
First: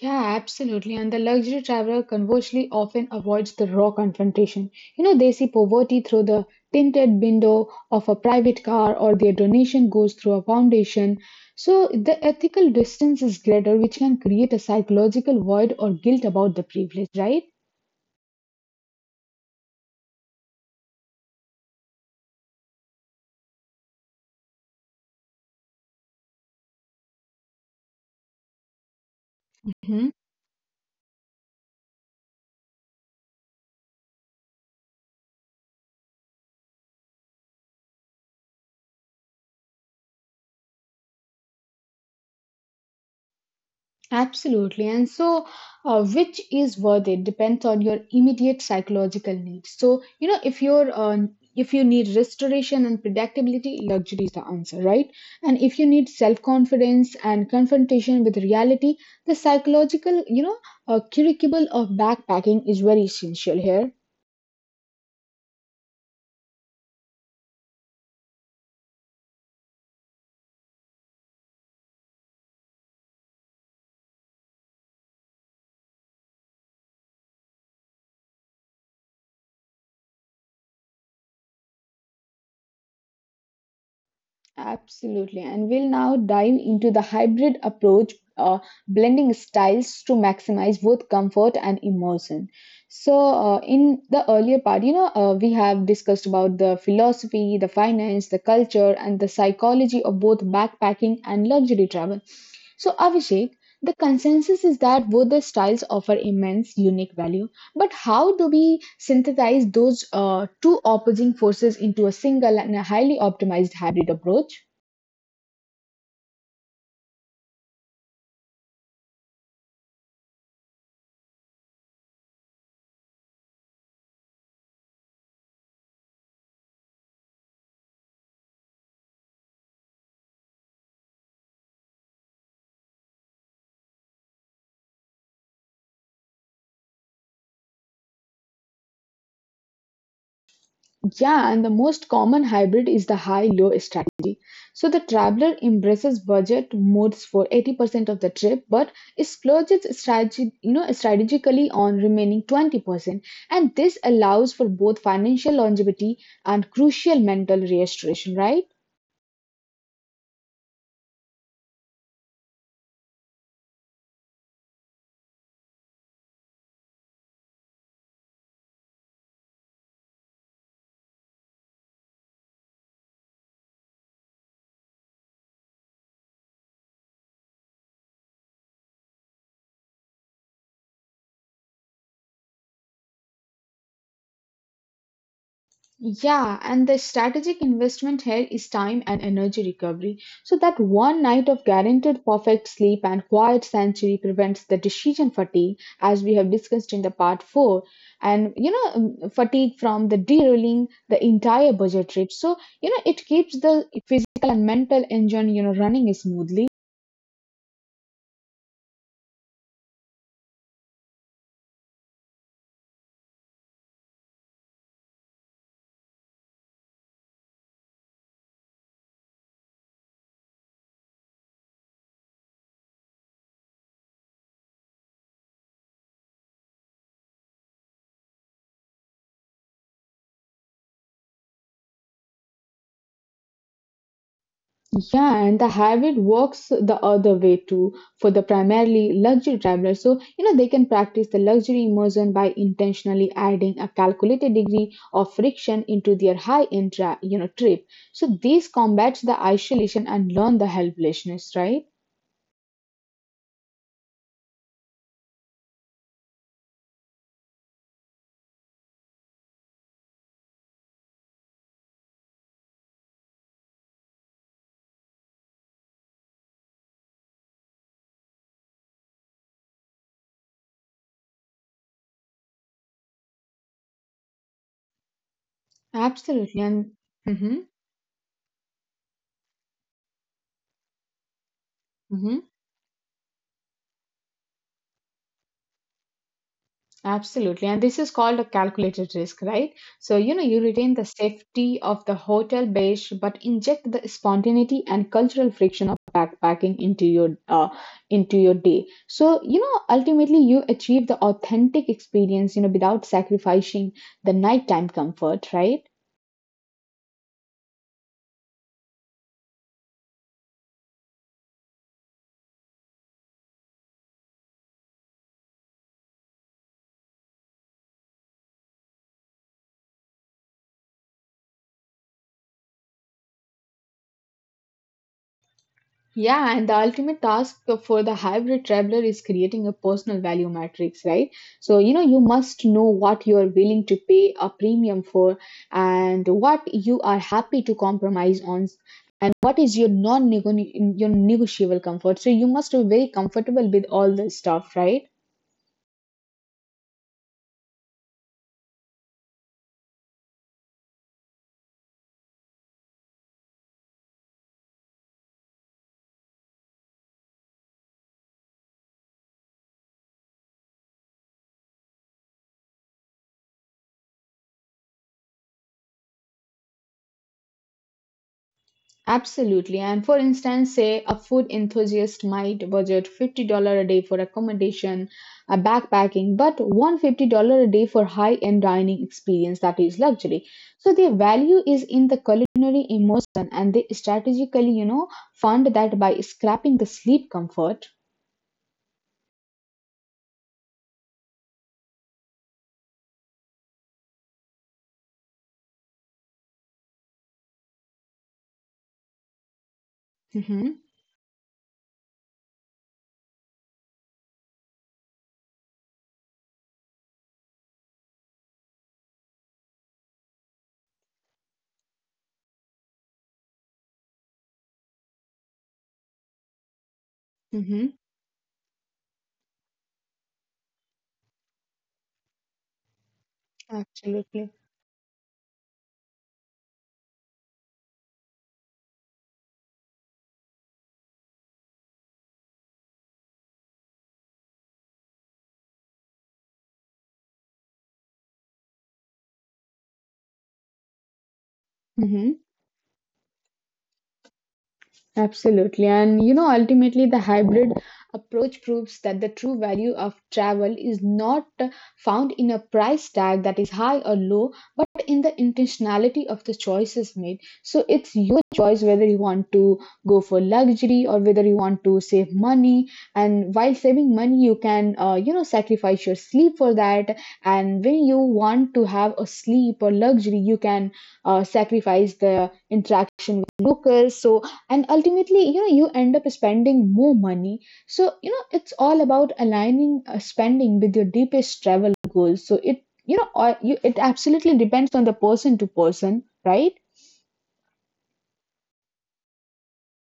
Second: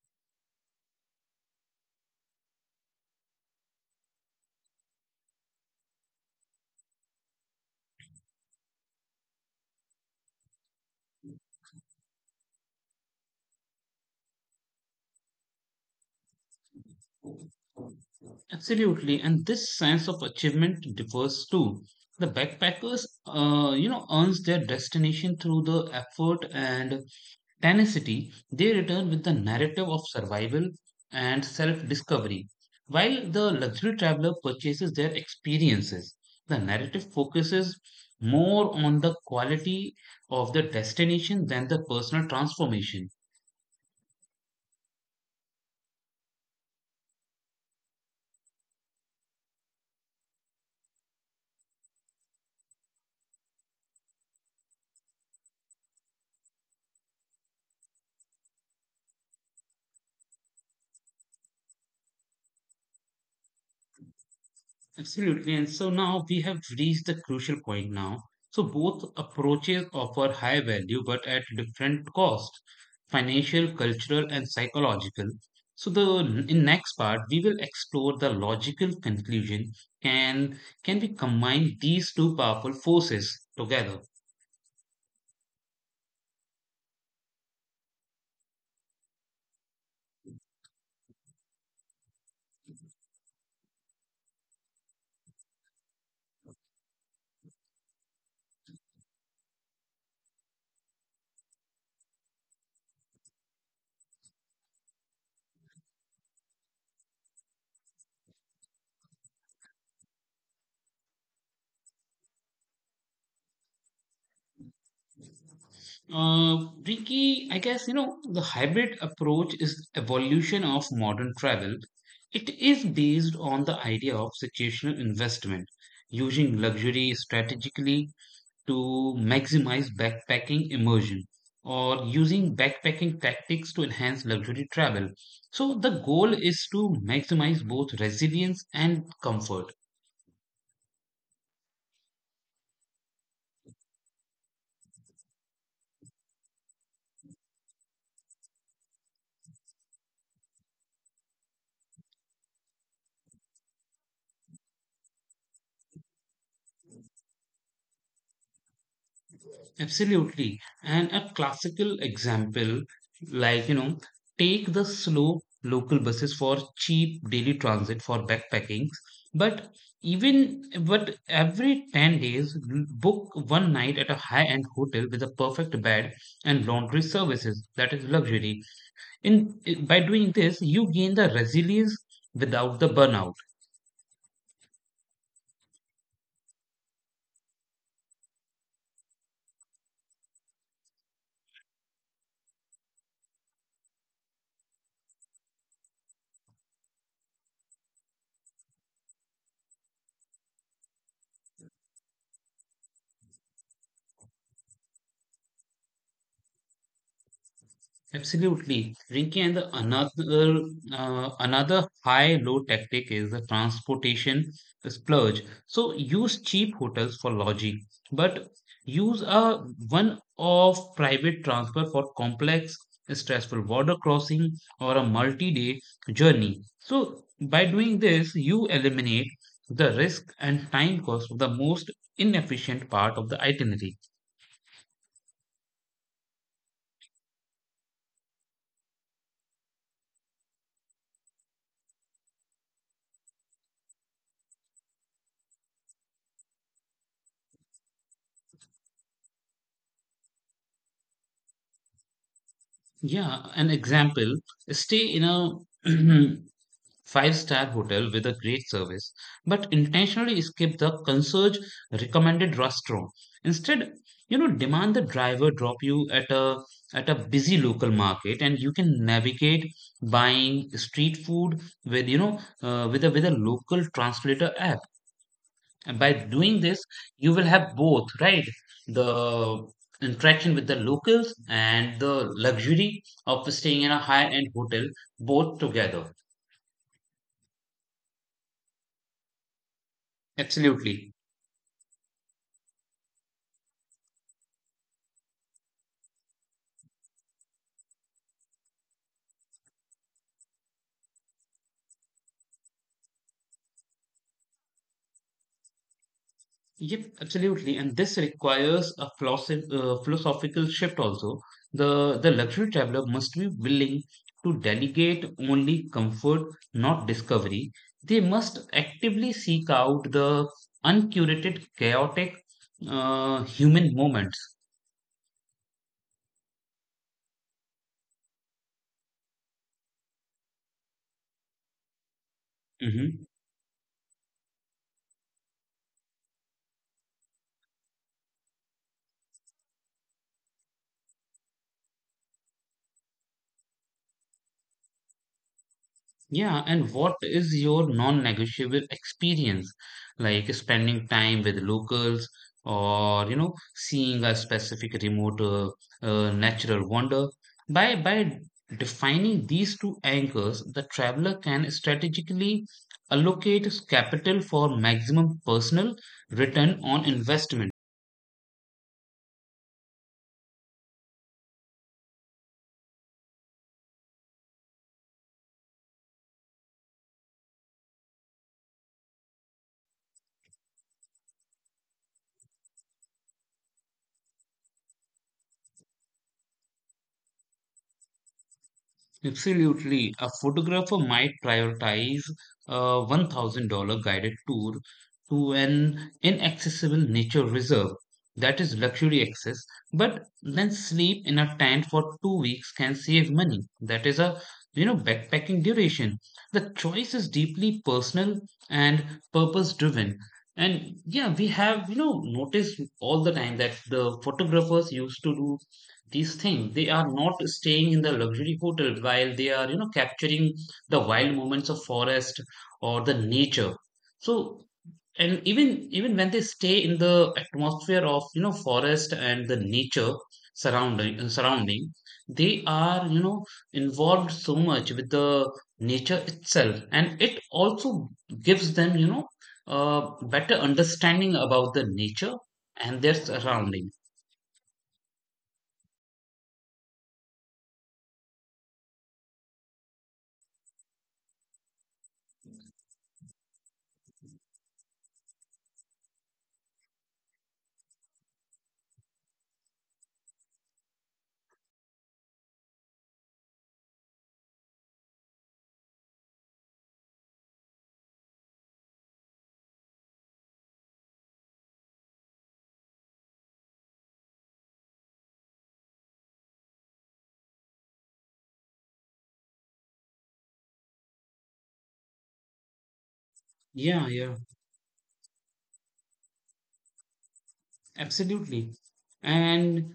Yeah, absolutely. And the luxury traveler conversely often avoids the raw confrontation. They see poverty through the tinted window of a private car or their donation goes through a foundation. So the ethical distance is greater, which can create a psychological void or guilt about the privilege, right?
Absolutely. And this sense of achievement differs too. The backpackers, you know, earns their destination through the effort and tenacity. They return with the narrative
Mhm.
of survival and self discovery. While the luxury traveler purchases their experiences, the narrative focuses more on the quality of the destination than the personal transformation.
Absolutely. And so, which is worth it depends on your immediate psychological needs. So, if you need restoration and predictability, luxury is the answer, right? And if you need self-confidence and confrontation with reality, the psychological curriculum of backpacking is very essential here.
Absolutely. And so now we have reached the crucial point now. So both approaches offer high value but at different cost, financial, cultural, and psychological. So the in next part we will explore the logical conclusion, can can we combine these two powerful forces together?
Absolutely. And we'll now dive into the hybrid approach, blending styles to maximize both comfort and immersion. So, in the earlier part, we have discussed about the philosophy, the finance, the culture, and the psychology of both backpacking and luxury travel. So, Abhishek, the consensus is that both the styles offer immense unique value but how do we synthesize those two opposing forces into a single and a highly optimized hybrid approach?
Ricky, I guess you know the hybrid approach is evolution of modern travel. It is based on the idea of situational investment, using luxury strategically to maximize backpacking immersion, or using backpacking tactics to enhance luxury travel. So the goal is to maximize both resilience and comfort.
Yeah, and the most common hybrid is the high low strategy. So the traveler embraces budget modes for 80% of the trip but splurges strategically on remaining 20%. And this allows for both financial longevity and crucial mental restoration, right?
Absolutely. And a classical example, like, you know, take the slow local buses for cheap daily transit for backpacking. But but every 10 days, book one night at a high-end hotel with a perfect bed and laundry services. That is luxury. In, by doing this, you gain the resilience without the burnout.
Yeah, and the strategic investment here is time and energy recovery. So that one night of guaranteed perfect sleep and quiet sanctuary prevents the decision fatigue, as we have discussed in the part four. And fatigue from the derailing the entire budget trip. So it keeps the physical and mental engine running smoothly.
Absolutely, Rinki. And the another another high low tactic is the transportation splurge. So use cheap hotels for lodging, but use a one-off private transfer for complex, stressful border crossing or a multi-day journey. So by doing this, you eliminate the risk and time cost of the most inefficient part of the itinerary.
Yeah, and the hybrid works the other way too for the primarily luxury travelers. So, they can practice the luxury immersion by intentionally adding a calculated degree of friction into their high-end trip. So this combats the isolation and learn the helplessness, right?
Yeah, an example, stay in a <clears throat> five-star hotel with a great service, but intentionally skip the concierge recommended restaurant. Instead, you know, demand the driver drop you at a busy local market, and you can navigate buying street food with with a local translator app. And by doing
Absolutely.
this,
And
you will
mm-hmm,
have both, right, the interaction with the locals and the
mm-hmm.
luxury of staying in a high end hotel, both together.
Absolutely. And this is called a calculated risk, right? So, you retain the
Absolutely.
safety of the hotel base, but inject the spontaneity and cultural friction of backpacking into your day. So, ultimately you achieve the authentic experience, without sacrificing the nighttime comfort, right?
Yep, absolutely. And this requires a philosophical shift also. The luxury traveler must be willing to delegate only comfort, not discovery. They must actively seek out the uncurated, chaotic human moments.
Yeah, and the ultimate task for the hybrid traveler is creating a personal value matrix, right? So, you must know
Mm-hmm.
what you are willing to pay a premium for and what you are happy to compromise on, what is your non your negotiable comfort. So, you must be very comfortable with all this stuff, right?
Yeah, and what is your non-negotiable experience? Like spending time with locals, or, you know, seeing a specific remote natural wonder. By defining these two anchors, the traveler can strategically allocate capital for maximum personal return on investment.
Absolutely. And for instance, say a food enthusiast might budget $50 a day for accommodation, backpacking, but $150 a day for high-end dining experience that is luxury. So their value is in the culinary emotion and they strategically, fund that by scrapping the sleep comfort.
Absolutely. A photographer might prioritize a $1,000 guided tour to an inaccessible nature reserve. That is luxury access, but then
Mm-hmm.
sleep in a tent for 2 weeks can save money. That is a, you know, backpacking duration. The choice is deeply personal and purpose driven. And yeah, we have, you know, noticed all the time that the photographers used to do these things. They are not staying in
Mm-hmm.
the luxury hotel while they are, you know, capturing the wild moments of forest or the nature. So
Absolutely.
and even when they stay in the atmosphere of, you know, forest and the nature surrounding, they are, you know, involved so much with the nature itself. And it also gives them, you know, uh, better understanding about the nature
Mhm.
and their surrounding.
Absolutely. And ultimately, the hybrid approach proves that the true value of travel is not found in a price tag that is high or low, but in the intentionality of the choices made. So it's your choice whether you want to go for luxury or whether you want to save money. And while saving money, you can sacrifice your sleep for that. And when you want to have a sleep or luxury, you can sacrifice the interaction with locals. So and ultimately you end up spending more money so it's all about aligning spending with your deepest travel goals so it you know or you, it
Yeah.
absolutely depends on the person to person, right?
Absolutely. And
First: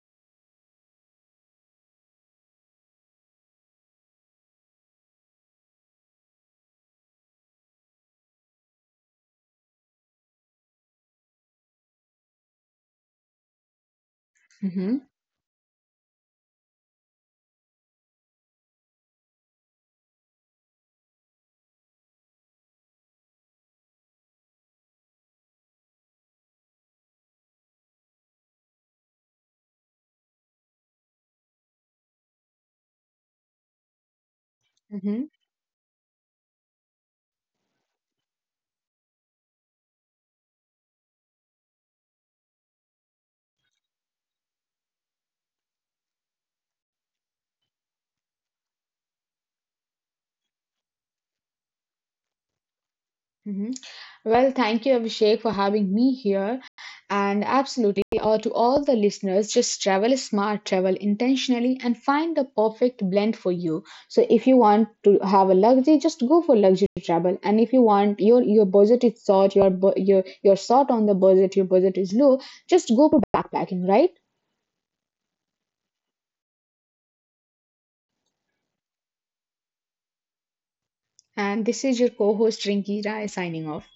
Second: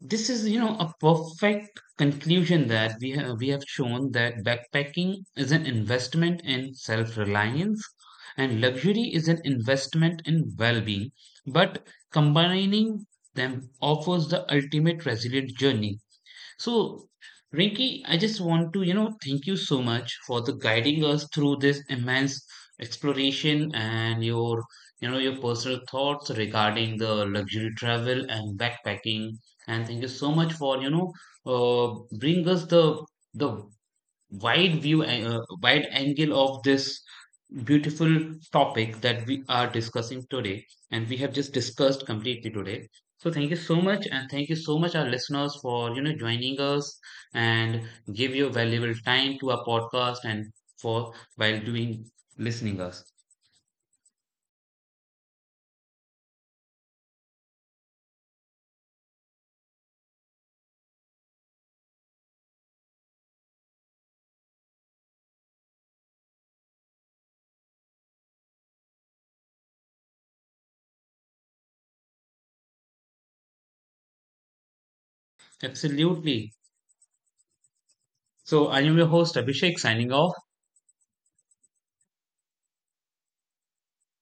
this is, you know, a perfect conclusion that we have shown that backpacking is an investment in self-reliance, and luxury is an investment in well-being. But combining them offers the
Mm-hmm.
ultimate resilient journey. So, Rinki, I just want to, you know, thank you so much for the guiding us through this immense exploration and your, you know, your personal thoughts regarding the luxury travel and backpacking. And thank you so much for, you know, bring us the the wide view,
Mm-hmm.
wide angle of this beautiful topic that we are discussing today and we have just discussed completely today. So thank you so much, and thank you so much our listeners for, you know, joining us and give your valuable time to our podcast and for while doing listening us.
Well, thank you, Abhishek, for having me here. And absolutely, to all the listeners, just travel smart, travel intentionally, and find the perfect blend for you. So, if you want to have a luxury, just go for luxury travel. And if you want your budget is short, your bu- your short on the budget, your budget is low, just go for backpacking, right?
Absolutely. So I am your host, Abhishek, signing off.
And this is your co-host Rinki Rai signing off.